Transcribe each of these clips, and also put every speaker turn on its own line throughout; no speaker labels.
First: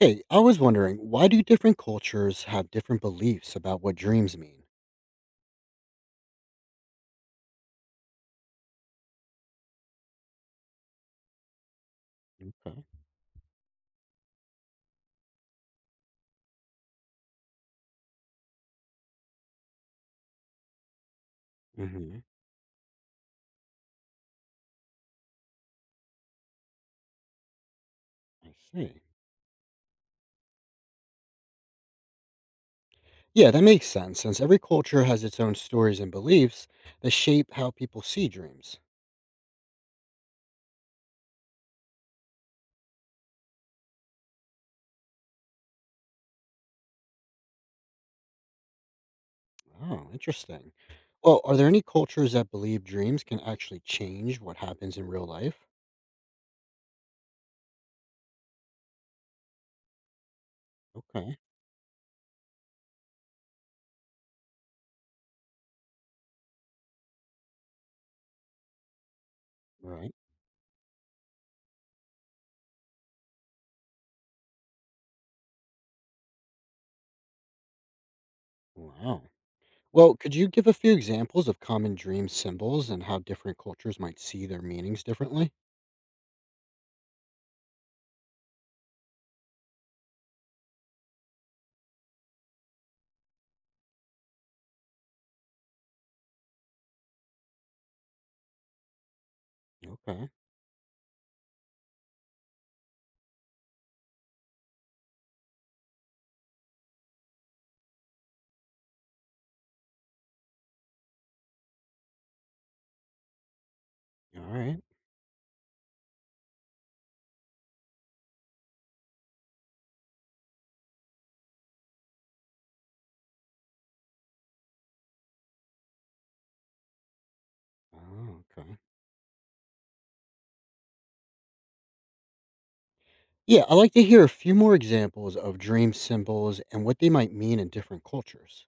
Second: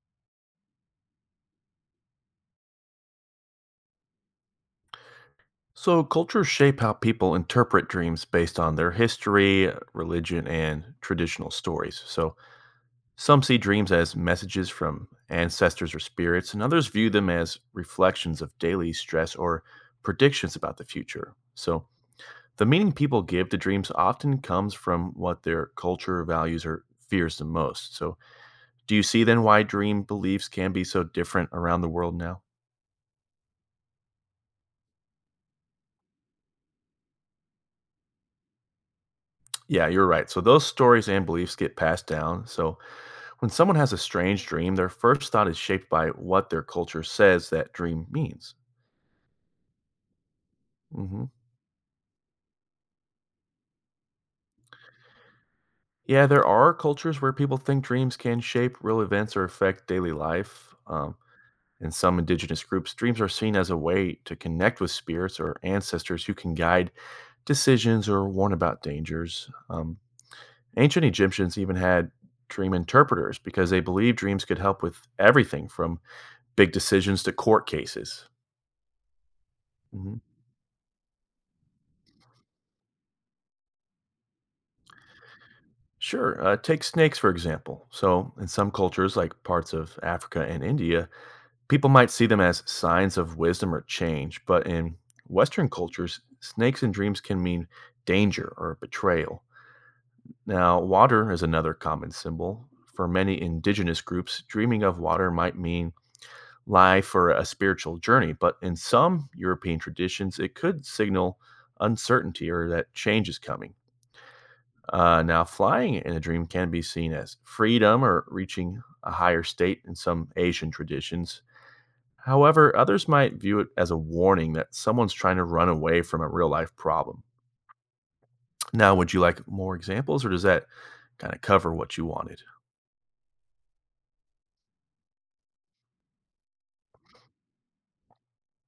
Hey, I was wondering, why do different cultures have different beliefs about what dreams mean?
So, cultures shape how people interpret dreams based on their history, religion, and traditional stories. So,
Okay.
some see dreams as messages from ancestors or spirits, and others view them as reflections of daily stress or predictions about the future. So,
hmm
the meaning people give to dreams often comes from what their culture values or fears the most. So,
I
do
see.
you see then why dream beliefs can be so different around the world now?
Yeah, that makes sense, since every culture has its own stories and beliefs that shape how people see dreams.
Yeah, you're right. So those stories and beliefs get passed down. So when someone has a strange dream, their first thought is shaped by what their culture says that dream means.
Oh, interesting.
hmm
Well, are there any cultures that believe dreams can actually change what happens in real life?
Yeah, there are cultures where people think dreams can shape real events or affect daily life.
Okay.
In some indigenous groups, dreams are seen as a way to connect with spirits or ancestors who can guide decisions or warn about dangers.
Right.
Ancient Egyptians even had dream interpreters because they believed dreams could help with everything from big decisions to court cases.
Wow.
Mm-hmm.
Well, could you give a few examples of common dream symbols and how different cultures might see their meanings differently?
Sure. Take snakes, for example. So, in some cultures, like parts of Africa and India, people might see them as signs of wisdom or change. But in Western cultures, snakes in dreams can mean danger or betrayal.
Okay.
Now, water is another common symbol. For many indigenous groups, dreaming of water might mean life or a spiritual journey. But in some European traditions, it could signal uncertainty or that change is coming.
All right.
Now, flying in a dream can be seen as freedom or reaching a higher state in some Asian traditions. However, others might view it as a warning that someone's trying to run away from a real life problem.
Oh, okay.
Now, would you like more examples or does that kind of cover what you wanted?
Yeah, I'd like to hear a few more examples of dream symbols and what they might mean in different cultures.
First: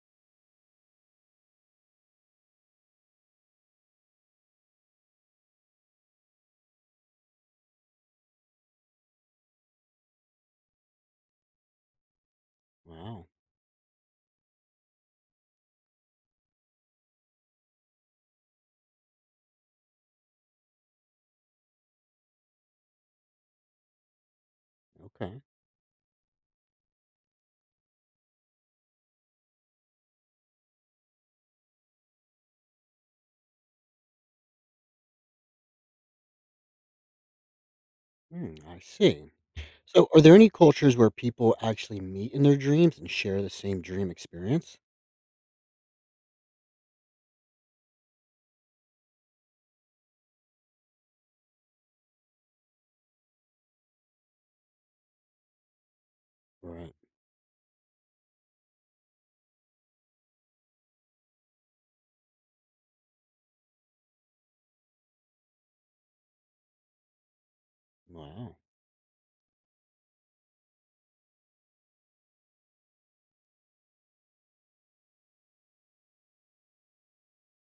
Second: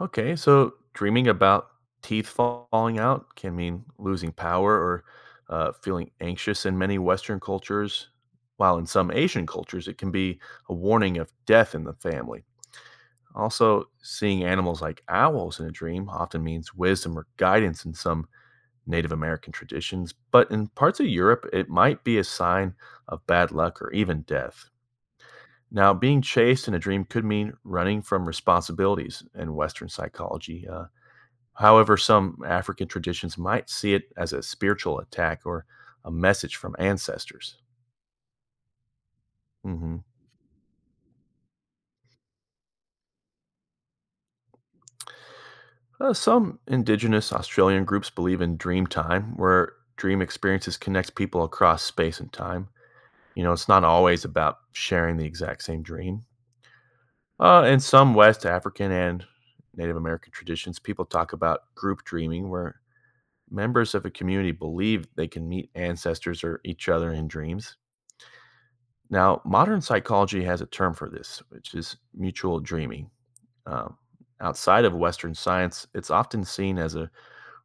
Okay, so dreaming about teeth falling out can mean losing power or feeling anxious in many Western cultures, while in some Asian cultures, it can be a warning of death in the family.
Wow.
Also, seeing animals like owls in a dream often means wisdom or guidance in some Native American traditions, but in parts of Europe, it might be a sign of bad luck or even death.
Okay.
Now, being chased in a dream could mean running from responsibilities in Western psychology. However, some African traditions might see it as a spiritual attack or a message from ancestors.
Hmm, I see.
Mhm.
So, are there any cultures where people actually meet in their dreams and share the same dream experience?
Some Indigenous Australian groups believe in dream time, where dream experiences connect people across space and time. You know, it's not always about sharing the exact same dream.
Right.
In some West African and Native American traditions, people talk about group dreaming, where members of a community believe they can meet ancestors or each other in dreams.
Wow.
Now, modern psychology has a term for this, which is mutual dreaming. Um, Outside of Western science, it's often seen as a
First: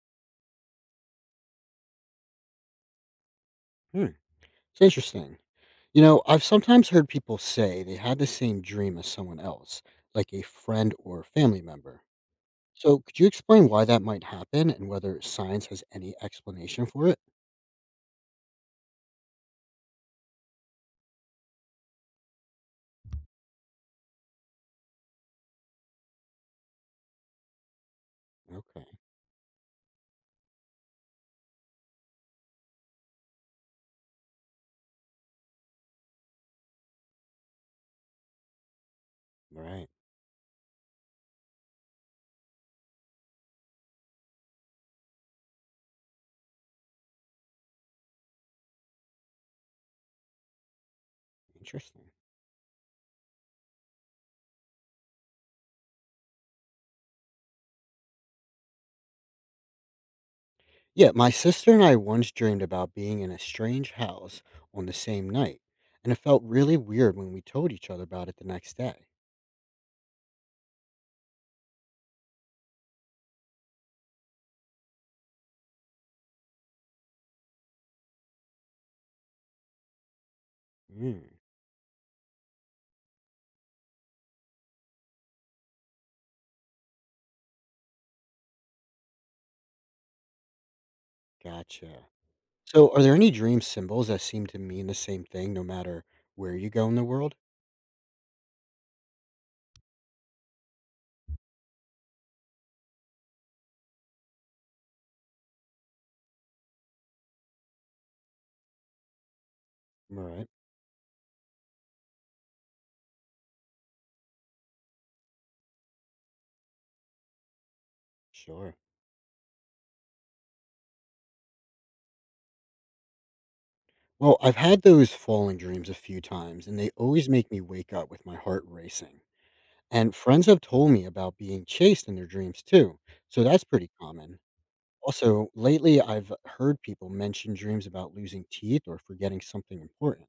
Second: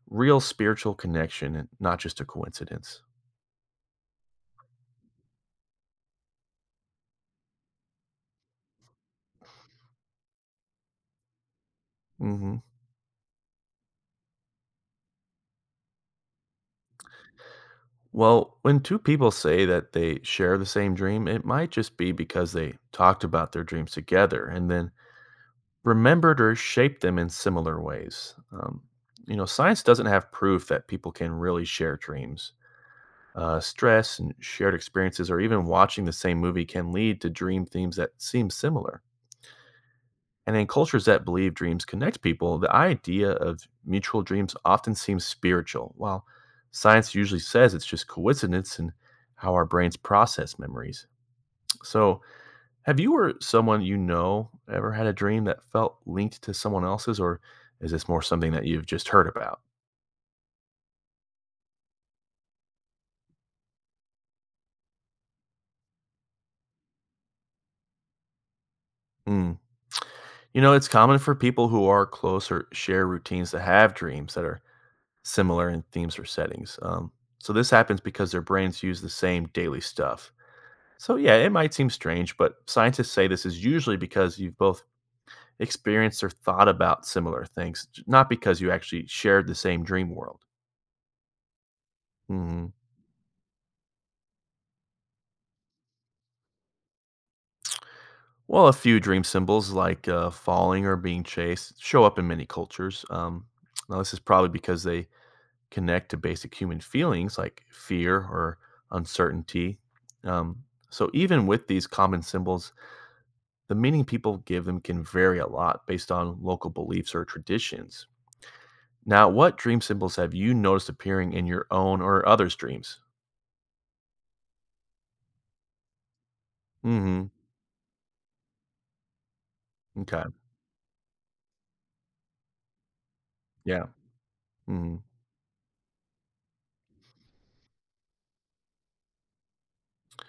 real spiritual connection and not just a coincidence.
Hmm. It's interesting. You know, I've sometimes heard people say they had the same dream as someone else, like a friend or family member.
hmm
So, could you explain why that might happen and whether science has any explanation for it?
Well, when two people say that they share the same dream, it might just be because they talked about their dreams together and then remembered or shaped them in similar ways.
Okay.
You know, science doesn't have proof that people can really share dreams. Stress and shared experiences, or even watching the same movie, can lead to dream themes that seem similar.
Right.
And in cultures that believe dreams connect people, the idea of mutual dreams often seems spiritual, while science usually says it's just coincidence and how our brains process memories.
Interesting.
So, have you or someone you know ever had a dream that felt linked to someone else's, or is this more something that you've just heard about?
Yeah, my sister and I once dreamed about being in a strange house on the same night, and it felt really weird when we told each other about it the next day.
Mm. You know, it's common for people who are close or share routines to have dreams that are similar in themes or settings. So, this happens because their brains use the same daily stuff. So,
Mm,
yeah, it might seem strange, but scientists say this is usually because you've both experienced or thought about similar things, not because you actually shared the same dream world.
gotcha.
hmm
So, are there any dream symbols that seem to mean the same thing no matter where you go in the world?
Well, a few dream symbols like falling or being chased show up in many cultures. Now, this is probably because they connect to basic human feelings like fear or uncertainty.
Right,
Um, so, even with these common symbols, the meaning people give them can vary a lot based on local beliefs or traditions.
sure.
Now, what dream symbols have you noticed appearing in your own or others' dreams?
Well, I've had those falling dreams a few times, and they
Mhm.
always make me wake up with my heart racing. And
M'kay.
friends have told me about being chased in their dreams too, so that's
Yeah.
pretty common.
Mhm.
Also, lately I've heard people mention dreams about losing teeth or forgetting something important.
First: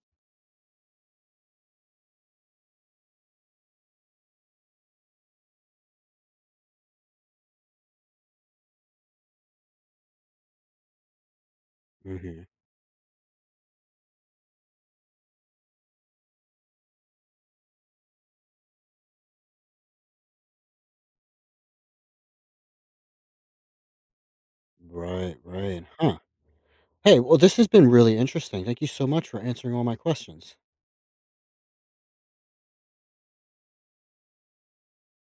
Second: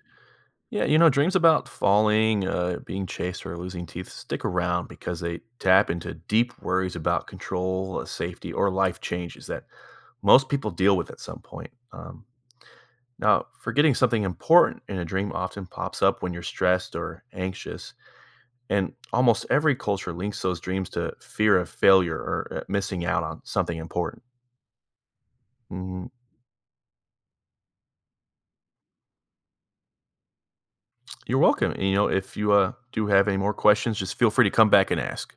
Yeah, you know, dreams about falling, being chased, or losing teeth stick around because they tap into deep worries about control, safety, or life changes that most people deal with at some point. Um,
hmm
now, forgetting something important in a dream often pops up when you're stressed or anxious, and almost every culture links those dreams to fear of failure or missing out on something important.
Right, right.
Mhm.
Huh. Hey, well, this has been really interesting. Thank you so much for answering all my questions.
You're welcome. And, you know, if you do have any more questions, just feel free to come back and ask.